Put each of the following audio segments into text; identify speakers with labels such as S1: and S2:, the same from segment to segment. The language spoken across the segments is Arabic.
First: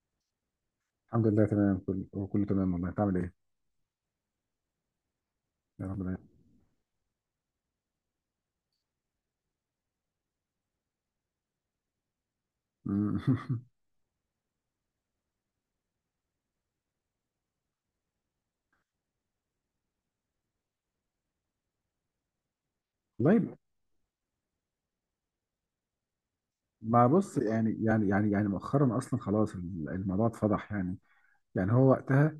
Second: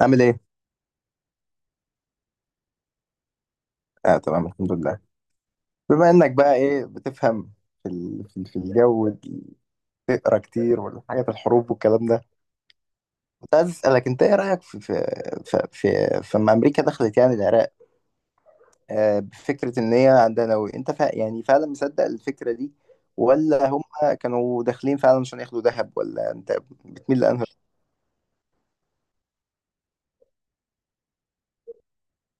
S1: عامل ايه؟
S2: الحمد لله تمام، كله كله تمام. والله انت عامل ايه؟
S1: اه، تمام الحمد لله.
S2: يا رب
S1: بما
S2: دايما.
S1: انك بقى ايه بتفهم في الجو، تقرا كتير والحاجات الحروب والكلام ده.
S2: مم.
S1: كنت عايز اسالك انت ايه رايك في في في لما امريكا دخلت يعني العراق، بفكره ان هي عندها نووي. انت يعني فعلا مصدق الفكره دي،
S2: والله.
S1: ولا هم كانوا داخلين فعلا عشان ياخدوا ذهب، ولا انت
S2: ما
S1: بتميل
S2: بص،
S1: لانهي؟
S2: يعني مؤخرا اصلا خلاص الموضوع اتفضح يعني. يعني هو وقتها،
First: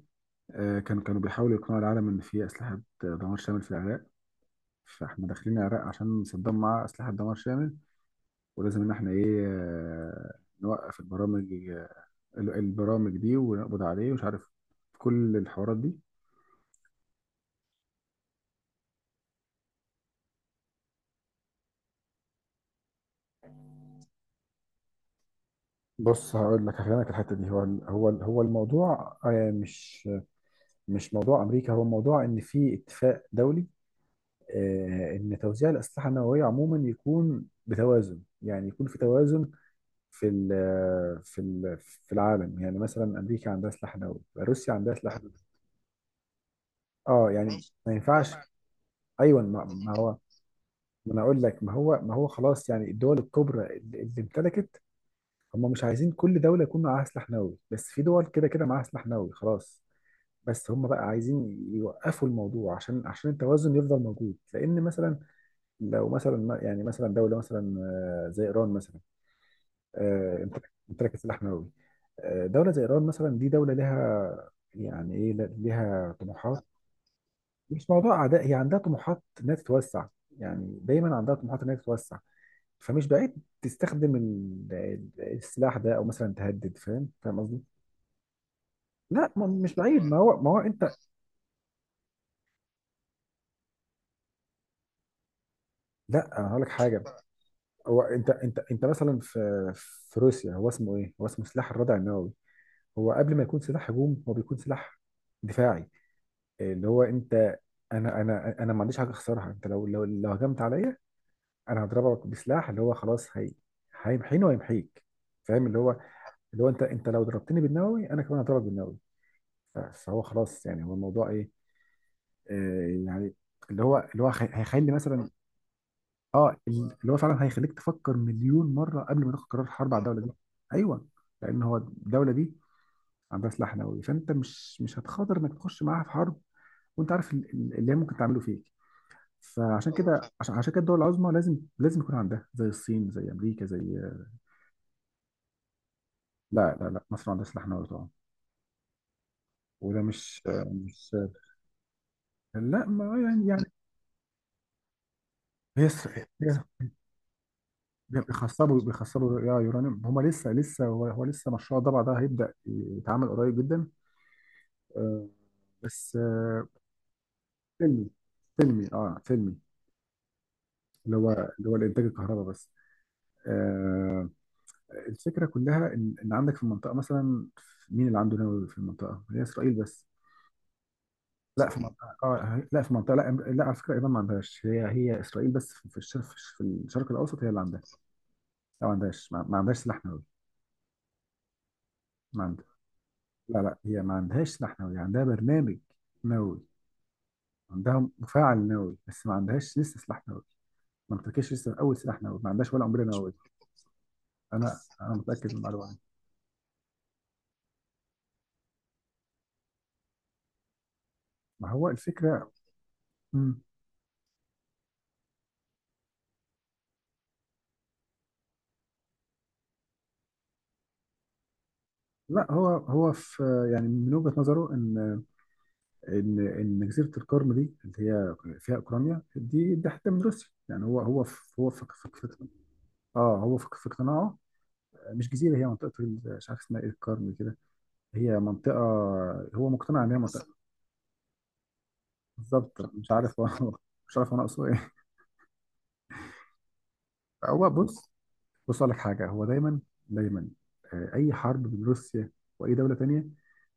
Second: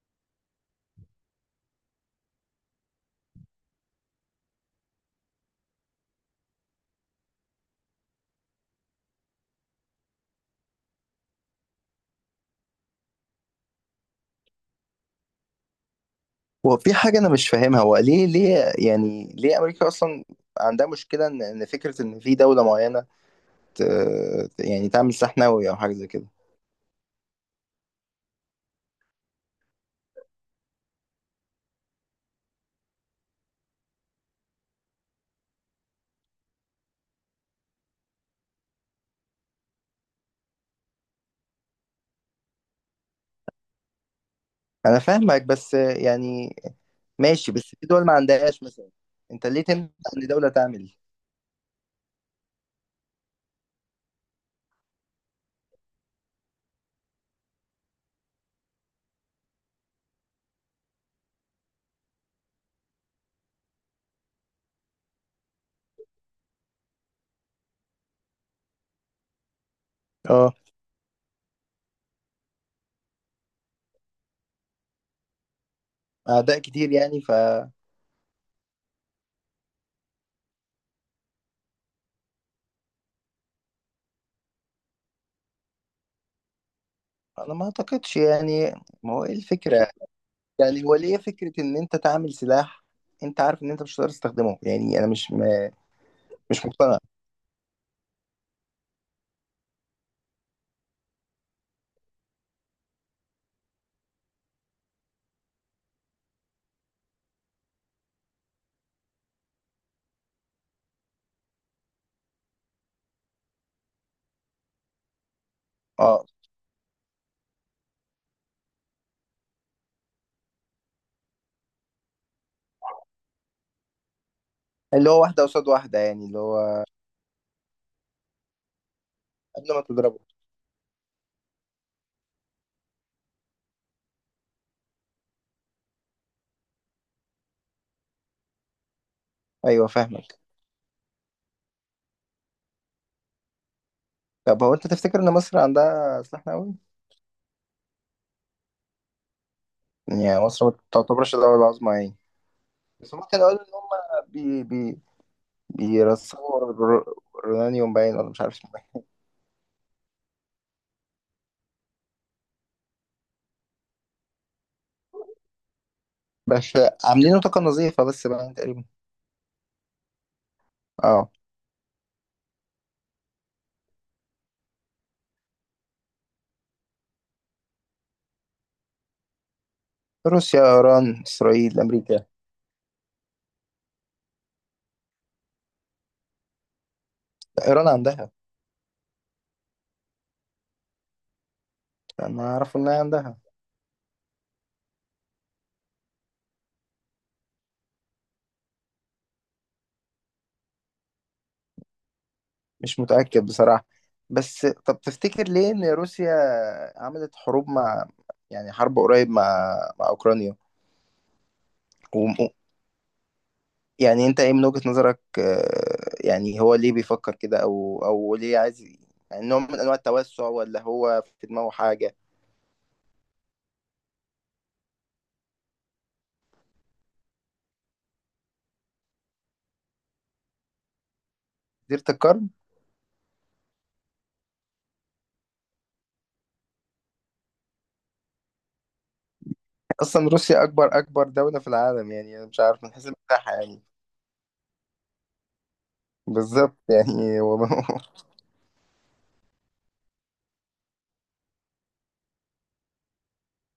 S2: كانوا بيحاولوا يقنعوا العالم ان في اسلحه دمار شامل في العراق. فاحنا داخلين العراق عشان صدام معاه اسلحه دمار شامل. ولازم ان احنا ايه، نوقف البرامج، البرامج دي، ونقبض عليه ومش عارف كل الحوارات دي.
S1: هو في حاجه انا مش فاهمها، هو ليه، يعني ليه امريكا اصلا عندها مشكله ان فكره ان في دوله معينه، يعني تعمل سحناوي او حاجه زي كده؟
S2: بص هقول لك هفهمك الحته دي. هو الموضوع، مش موضوع امريكا، هو موضوع ان في اتفاق دولي، ان توزيع الاسلحه النوويه عموما يكون بتوازن، يعني يكون في توازن في ال في العالم. يعني مثلا امريكا عندها سلاح نووي، روسيا عندها
S1: انا
S2: سلاح نووي.
S1: فاهمك، بس يعني
S2: اه
S1: ماشي،
S2: يعني
S1: بس في
S2: ما
S1: دول ما
S2: ينفعش.
S1: عندهاش مثلا.
S2: ايوه،
S1: انت ليه
S2: ما
S1: تمنع
S2: ما هو،
S1: ان دوله تعمل؟
S2: ما انا اقول لك، ما هو خلاص، يعني الدول الكبرى اللي امتلكت، هم مش عايزين كل دوله يكون معاها سلاح نووي، بس في دول كده كده معاها سلاح نووي خلاص. بس هم بقى عايزين يوقفوا الموضوع عشان التوازن يفضل موجود، لان مثلا لو مثلا يعني مثلا دوله مثلا، زي ايران مثلا.
S1: اه،
S2: امتلكت سلاح نووي. دوله زي ايران مثلا، دي دوله لها يعني ايه، لها
S1: اعداء
S2: طموحات.
S1: كتير يعني ف...
S2: مش موضوع اعداء، هي عندها طموحات انها تتوسع، يعني دايما عندها طموحات انها تتوسع. فمش بعيد تستخدم السلاح ده، او مثلا تهدد. فاهم،
S1: انا
S2: قصدي؟
S1: ما اعتقدش يعني، ما هو
S2: لا
S1: ايه
S2: مش
S1: الفكره؟
S2: بعيد، ما هو انت.
S1: يعني هو ليه فكره ان انت تعمل سلاح؟ انت عارف ان انت مش هتقدر تستخدمه، يعني انا
S2: لا انا هقول
S1: مش
S2: لك
S1: مقتنع.
S2: حاجه. هو انت مثلا في روسيا، هو اسمه ايه؟ هو اسمه سلاح الردع النووي. هو قبل ما يكون سلاح هجوم، هو بيكون سلاح دفاعي. اللي هو انت، انا ما عنديش حاجه اخسرها. انت لو هجمت عليا، انا هضربك بسلاح اللي هو خلاص، هي هيمحيني ويمحيك. فاهم؟ اللي هو،
S1: اه،
S2: اللي هو انت، انت لو ضربتني بالنووي انا كمان هضربك بالنووي. فهو خلاص. يعني هو الموضوع ايه، آه يعني، اللي هو، هيخلي
S1: اللي هو
S2: مثلا.
S1: واحده قصاد واحده يعني، اللي
S2: اه،
S1: هو
S2: اللي هو فعلا هيخليك تفكر مليون مره قبل ما تاخد قرار
S1: قبل ما
S2: حرب على
S1: تضربه.
S2: الدوله دي. ايوه. لان هو الدوله دي عندها سلاح نووي، فانت مش هتخاطر انك تخش معاها في حرب، وانت عارف اللي هي ممكن تعمله فيك.
S1: ايوه،
S2: فعشان اه كده، فاهم،
S1: فاهمك.
S2: عشان كده الدول العظمى لازم يكون عندها، زي الصين زي امريكا زي...
S1: طب هو انت تفتكر ان مصر عندها سلاح نووي؟
S2: لا، مصر عندها سلاح نووي طبعا. وده
S1: يعني
S2: مش
S1: مصر ما
S2: فاهم، مش...
S1: تعتبرش دوله عظمى يعني؟
S2: لا،
S1: بس
S2: ما
S1: هم كانوا
S2: يعني
S1: قالوا ان هم بي بي
S2: هي
S1: بيرسموا رونانيوم باين، ولا مش عارف اسمه
S2: بيخصبوا
S1: ايه.
S2: بيخصبوا يا يورانيوم. هما لسه لسه، هو هو لسه مشروع الضبع ده هيبدأ يتعمل قريب جدا، آه، بس
S1: بس عاملينه طاقة نظيفة
S2: فيلمي.
S1: بس باين تقريبا.
S2: فيلمي، اه فيلمي، اللي هو
S1: اه.
S2: الانتاج الكهرباء بس. آه، الفكرة كلها إن عندك في المنطقة مثلا. مين اللي عنده نووي في المنطقة؟ هي إسرائيل بس.
S1: روسيا، ايران،
S2: لا في
S1: اسرائيل،
S2: اسرائيل
S1: امريكا،
S2: منطقة،
S1: لا،
S2: آه لا في منطقة، لا على فكرة إيران ما عندهاش. هي إسرائيل بس في الشرق الأوسط هي اللي عندها.
S1: ايران عندها.
S2: لا، ما عندهاش، ما عندهاش سلاح نووي،
S1: انا
S2: ما عندها.
S1: اعرف انها عندها.
S2: لا، لا، هي ما عندهاش سلاح نووي، عندها برنامج نووي، عندها مفاعل نووي بس ما عندهاش لسه سلاح نووي. ما امتلكتش لسه أول سلاح نووي، ما عندهاش ولا
S1: مش
S2: قنبلة نووية.
S1: متأكد بصراحة. بس
S2: أنا
S1: طب
S2: أنا
S1: تفتكر
S2: متأكد من
S1: ليه ان
S2: المعلومة دي.
S1: روسيا عملت حروب مع، يعني حرب قريب مع اوكرانيا،
S2: ما هو الفكرة.
S1: و-
S2: مم.
S1: يعني انت ايه من وجهة نظرك؟ يعني هو ليه بيفكر كده، او ليه عايز يعني نوع من انواع التوسع، ولا هو في دماغه حاجة؟
S2: لا هو هو في، يعني من وجهة نظره إن ان جزيره القرم دي اللي هي فيها اوكرانيا، دي دي حته من روسيا. يعني هو هو في هو في
S1: ديرة
S2: في في،
S1: القرن.
S2: اه هو في في اقتناعه. مش جزيره، هي منطقه مش عارف اسمها ايه، القرم كده. هي منطقه. هو مقتنع ان هي
S1: اصلا
S2: منطقه أصلا.
S1: روسيا اكبر دولة في العالم. يعني انا مش
S2: بالظبط،
S1: عارف من حيث
S2: مش عارف هو
S1: المساحة يعني.
S2: مش عارف انا اقصد ايه.
S1: بالظبط، يعني هو
S2: هو بص، بص اقول لك حاجه. هو دايما دايما اي حرب بين روسيا واي دوله تانيه،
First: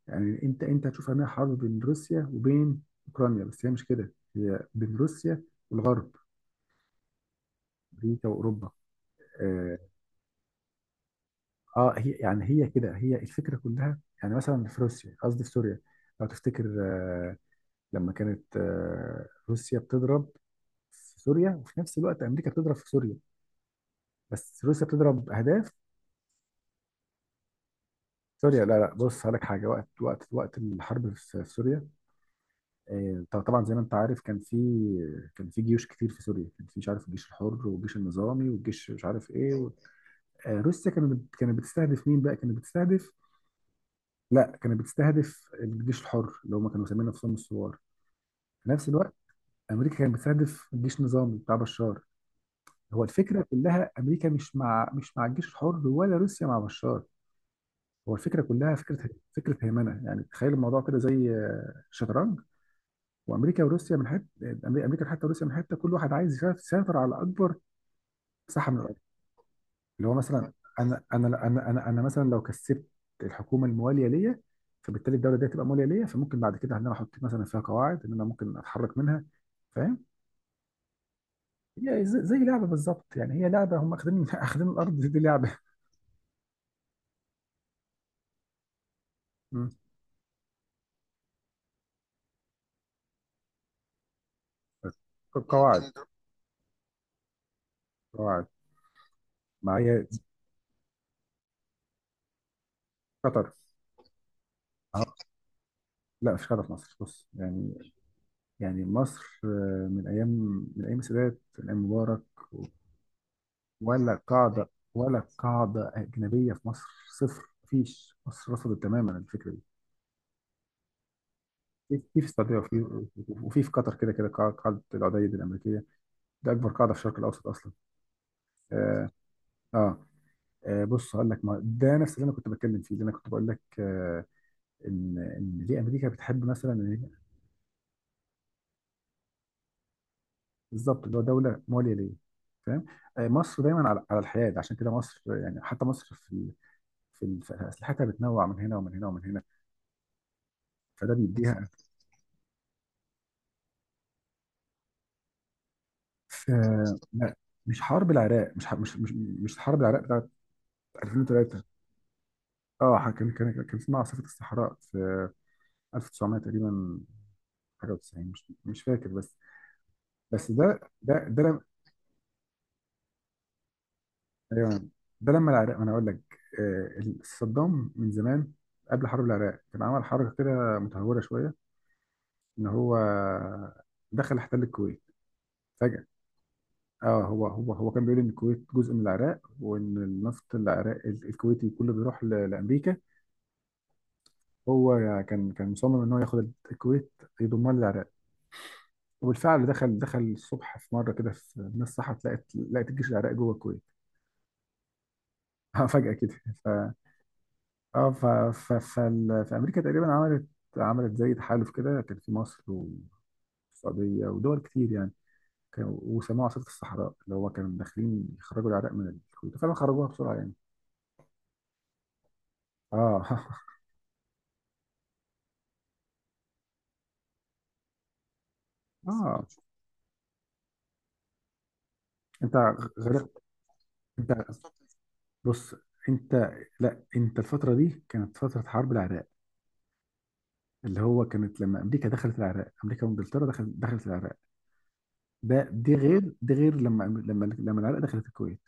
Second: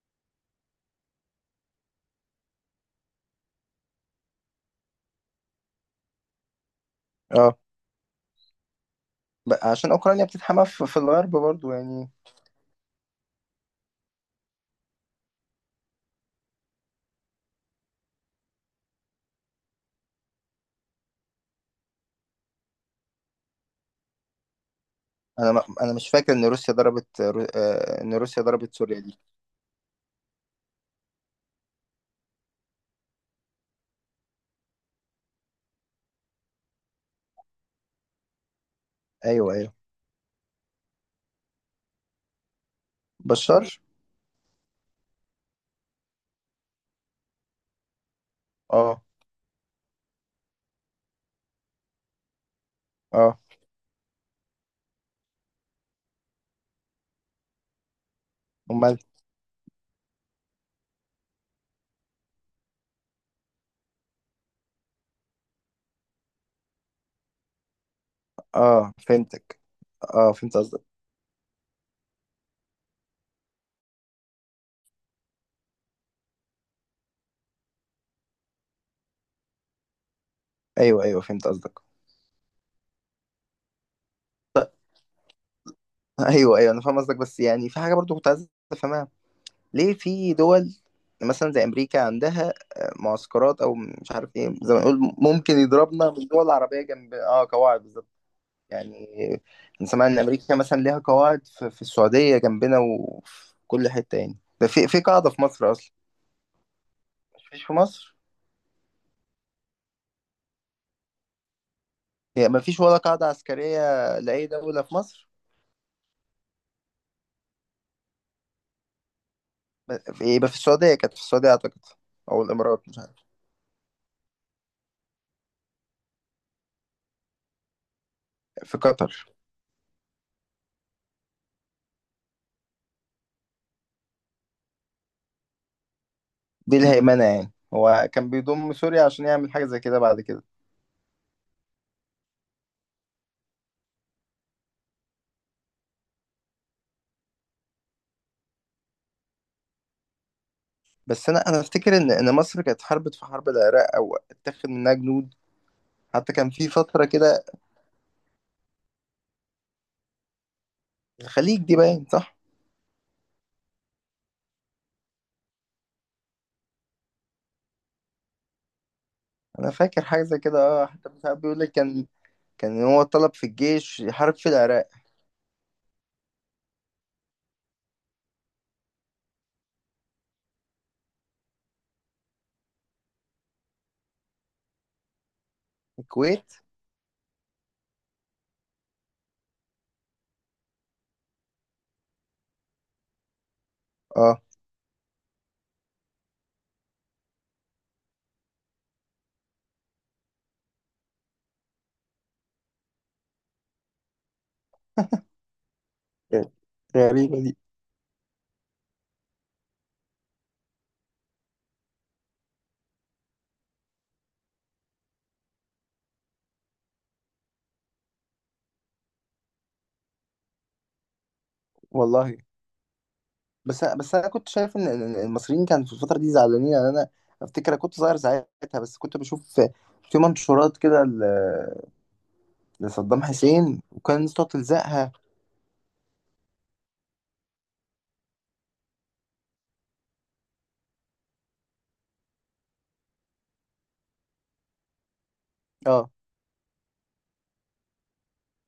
S2: يعني انت هتشوف انها حرب بين روسيا وبين اوكرانيا، بس هي مش كده، هي بين روسيا والغرب،
S1: اه.
S2: امريكا واوروبا.
S1: بقى
S2: آه،
S1: عشان اوكرانيا بتتحمى في الغرب برضو
S2: اه
S1: يعني.
S2: هي يعني، هي كده، هي الفكره كلها. يعني مثلا في روسيا، قصدي في سوريا، لو تفتكر، لما كانت روسيا بتضرب في سوريا، وفي نفس الوقت امريكا بتضرب في سوريا، بس روسيا بتضرب اهداف
S1: انا مش فاكر ان روسيا ضربت رو... آه، ان روسيا
S2: سوريا.
S1: ضربت
S2: لا
S1: سوريا دي.
S2: بص هقول لك حاجه، وقت الحرب في سوريا، طبعا زي ما انت عارف، كان في، كان في جيوش كتير في سوريا. كان في مش عارف، الجيش الحر والجيش النظامي والجيش مش عارف ايه
S1: ايوه،
S2: و...
S1: ايوه.
S2: روسيا كانت كانت بتستهدف مين بقى؟ كانت بتستهدف...
S1: بشار.
S2: لا كانت بتستهدف الجيش الحر، اللي هم كانوا مسميين نفسهم الثوار. في نفس
S1: اه.
S2: الوقت امريكا كانت بتستهدف جيش نظامي بتاع بشار. هو
S1: اه
S2: الفكره كلها، امريكا مش مع، الجيش الحر، ولا روسيا مع بشار. هو الفكره كلها
S1: امال.
S2: فكره، فكره هيمنه. يعني تخيل الموضوع كده زي، الشطرنج. وامريكا وروسيا، من حته امريكا حتى روسيا، من حته كل واحد عايز يسيطر على اكبر مساحه من،
S1: اه، فهمتك.
S2: اللي هو
S1: اه،
S2: مثلا.
S1: فهمت قصدك.
S2: انا مثلا لو كسبت الحكومه المواليه ليا، فبالتالي الدوله دي هتبقى مواليه ليا، فممكن بعد كده ان انا احط مثلا فيها قواعد، ان انا ممكن اتحرك منها. فاهم؟
S1: ايوه، ايوه، فهمت قصدك.
S2: هي زي لعبه بالظبط. يعني هي لعبه، هم اخدين اخدين الارض دي لعبه.
S1: ايوه، ايوه، انا فاهم قصدك، بس يعني في حاجه برضو كنت عايز افهمها.
S2: مم.
S1: ليه في دول مثلا زي امريكا عندها معسكرات او مش عارف ايه، زي ما
S2: بس
S1: نقول ممكن
S2: قواعد،
S1: يضربنا من الدول العربيه جنب، قواعد بالظبط
S2: قواعد،
S1: يعني.
S2: مع
S1: انا
S2: هي
S1: سمعت ان امريكا مثلا ليها قواعد في السعوديه جنبنا
S2: قطر.
S1: وفي كل حته يعني، ده في قاعده في مصر اصلا.
S2: لا مش قطر، في مصر، بص
S1: مفيش
S2: يعني،
S1: في مصر.
S2: يعني مصر، من ايام، السادات، من ايام مبارك،
S1: يعني مفيش ولا قاعده عسكريه
S2: ولا
S1: لاي
S2: قاعده،
S1: دوله في
S2: ولا
S1: مصر؟
S2: قاعده اجنبيه في مصر. صفر. مفيش. مصر رفضت تماما الفكره دي.
S1: يبقى في السعوديه، كانت في السعوديه اعتقد،
S2: في
S1: او
S2: السعوديه، وفي،
S1: الامارات، مش عارف.
S2: في قطر، كده كده قاعده العديد الامريكيه. ده اكبر قاعده في الشرق الاوسط اصلا.
S1: في
S2: اه،
S1: قطر.
S2: آه. بص هقول لك، ما ده نفس اللي انا كنت بتكلم فيه، اللي انا كنت بقول لك آه، ان ليه امريكا بتحب مثلا
S1: دي الهيمنة، يعني هو كان بيضم سوريا عشان يعمل حاجة زي كده بعد كده.
S2: بالظبط اللي هو دوله مواليه ليه. فاهم؟ آه، مصر دايما على الحياد، عشان كده مصر يعني، حتى مصر في اسلحتها بتنوع من هنا ومن هنا ومن هنا. فده
S1: بس أنا
S2: بيديها.
S1: أفتكر إن مصر كانت حاربت في حرب العراق، أو اتاخد منها جنود، حتى
S2: ف-
S1: كان في فترة
S2: لا
S1: كده.
S2: مش حرب العراق، مش حرب العراق بتاعت
S1: الخليج
S2: 2003.
S1: دي باين صح؟
S2: اه كان اسمها عاصفة الصحراء في 1900 تقريبا، حاجة و90، مش فاكر بس.
S1: أنا فاكر حاجة زي
S2: بس
S1: كده،
S2: ده
S1: حتى مش عارف بيقول
S2: لم...
S1: لك كان، كان هو طلب في الجيش يحارب في
S2: أيوة،
S1: العراق.
S2: ده لما العراق، ما انا اقول لك، صدام من زمان قبل حرب العراق كان عمل حركة كده متهورة شوية، ان هو دخل احتل الكويت فجأة.
S1: الكويت؟
S2: اه، هو كان بيقول ان الكويت جزء من العراق، وان النفط العراق الكويتي كله بيروح لامريكا.
S1: أه.
S2: هو كان مصمم ان هو ياخد الكويت يضمها للعراق. وبالفعل دخل الصبح في مره كده، في الناس صحت لقت الجيش العراقي جوه الكويت. اه فجاه كده. ف
S1: غريبة دي.
S2: اه، فامريكا تقريبا عملت، زي تحالف كده، كان في مصر والسعوديه ودول كتير يعني. كانوا، وسموه عاصفه الصحراء، اللي هو كانوا داخلين يخرجوا العراق من الكويت، فعلا خرجوها بسرعه يعني.
S1: والله.
S2: اه
S1: بس أنا كنت شايف إن المصريين كانوا في الفترة دي زعلانين. يعني أنا أفتكر أنا كنت صغير ساعتها، بس كنت
S2: اه،
S1: بشوف في في منشورات كده
S2: انت
S1: لصدام
S2: غرقت.
S1: حسين، وكان
S2: انت
S1: صوت لزقها.
S2: بص، انت... لا انت الفتره دي كانت فتره حرب العراق، اللي هو كانت لما امريكا دخلت العراق، امريكا وانجلترا دخلت العراق. ده دي
S1: اه،
S2: غير، دي غير لما العراق دخلت الكويت.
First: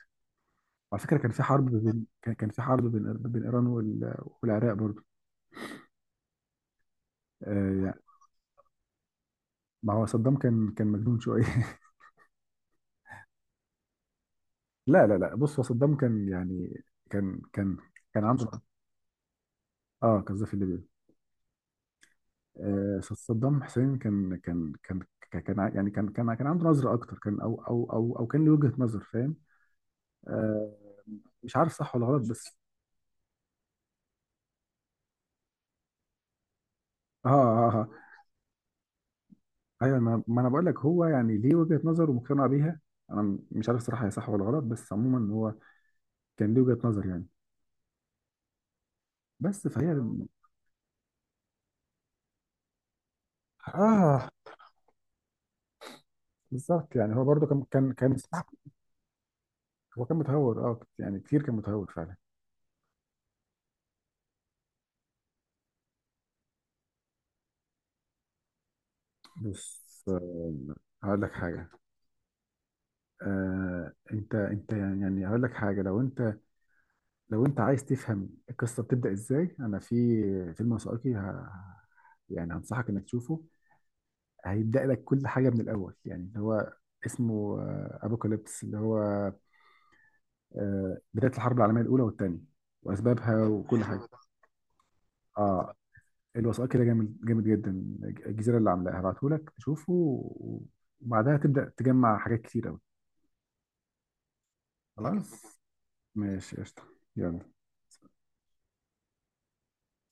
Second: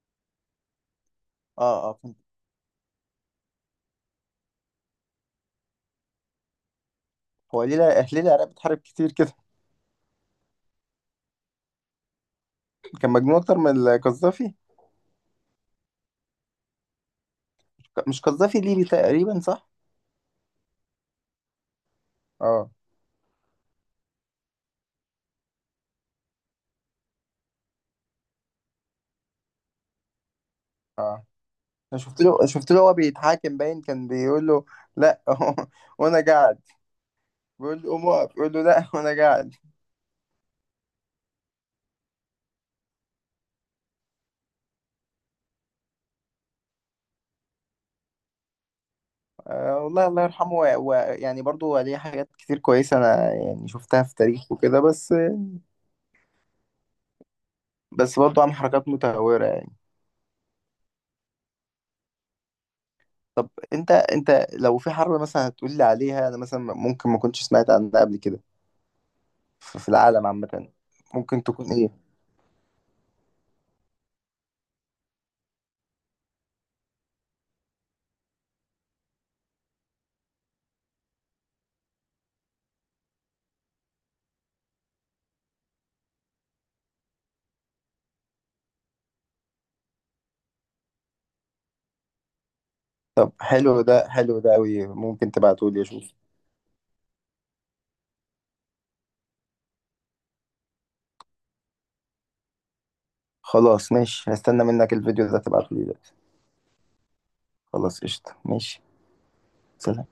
S2: وعلى فكره كان في حرب
S1: اه، اه،
S2: بين،
S1: فهمت.
S2: كان كان في حرب بين ايران والعراق برضه.
S1: هو ليه
S2: آه يعني،
S1: ليه العراق بتحارب كتير كده؟
S2: ما هو صدام كان كان مجنون شويه
S1: كان مجنون اكتر من القذافي.
S2: لا بص، هو صدام كان يعني، كان كان
S1: مش
S2: كان عنده...
S1: قذافي ليبي تقريبا صح؟
S2: اه قذافي في ليبيا.
S1: اه،
S2: آه صدام حسين كان كان كان كان كان يعني كان عنده نظره اكتر، كان، او او او او كان له وجهه نظر. فاهم؟ آه
S1: اه.
S2: مش عارف صح
S1: انا
S2: ولا غلط بس.
S1: شفت له هو بيتحاكم، باين كان بيقول له، لا. وانا قاعد.
S2: اه، اه،
S1: بيقول له
S2: آه.
S1: قوم اقف، بيقول له لا، وانا قاعد.
S2: ايوه، ما ما انا بقول لك، هو يعني ليه وجهة نظر ومقتنع بيها. انا مش عارف صراحة هي صح ولا غلط، بس عموما هو كان ليه وجهة نظر يعني، بس فهي
S1: والله، الله يرحمه، ويعني برضو ليه حاجات كتير كويسة، انا يعني شفتها في
S2: اه.
S1: تاريخه وكده. بس
S2: بالظبط، يعني هو برضه كان
S1: بس برضو
S2: صح.
S1: عمل حركات متهورة.
S2: هو كان متهور اه، يعني كتير كان متهور فعلا.
S1: طب انت لو في حرب مثلا هتقول لي عليها، انا مثلا ممكن ما كنتش سمعت عنها قبل كده، في
S2: بص،
S1: العالم عامة،
S2: هقول لك
S1: ممكن
S2: حاجة.
S1: تكون ايه؟
S2: آه انت، يعني هقول لك حاجة، لو انت، عايز تفهم القصة بتبدأ ازاي، انا في فيلم وثائقي، يعني هنصحك انك تشوفه، هيبدأ لك كل حاجة من الأول، يعني اللي هو اسمه أبوكاليبس، اللي هو، بداية الحرب العالمية الأولى والثانية
S1: طب
S2: وأسبابها
S1: حلو
S2: وكل حاجة. حلو
S1: ده،
S2: ده،
S1: حلو ده قوي، ممكن تبعته
S2: اه.
S1: لي اشوف؟
S2: الوثائقي كده جامد جامد جدا، الجزيرة اللي عاملاها. هبعته لك تشوفه و-، وبعدها تبدأ تجمع حاجات كتير أوي.
S1: خلاص ماشي، هستنى
S2: جامد
S1: منك
S2: جدا،
S1: الفيديو ده
S2: خلاص،
S1: تبعته لي دلوقتي.
S2: ماشي، قشطة، يلا.
S1: خلاص، قشطة، ماشي. سلام.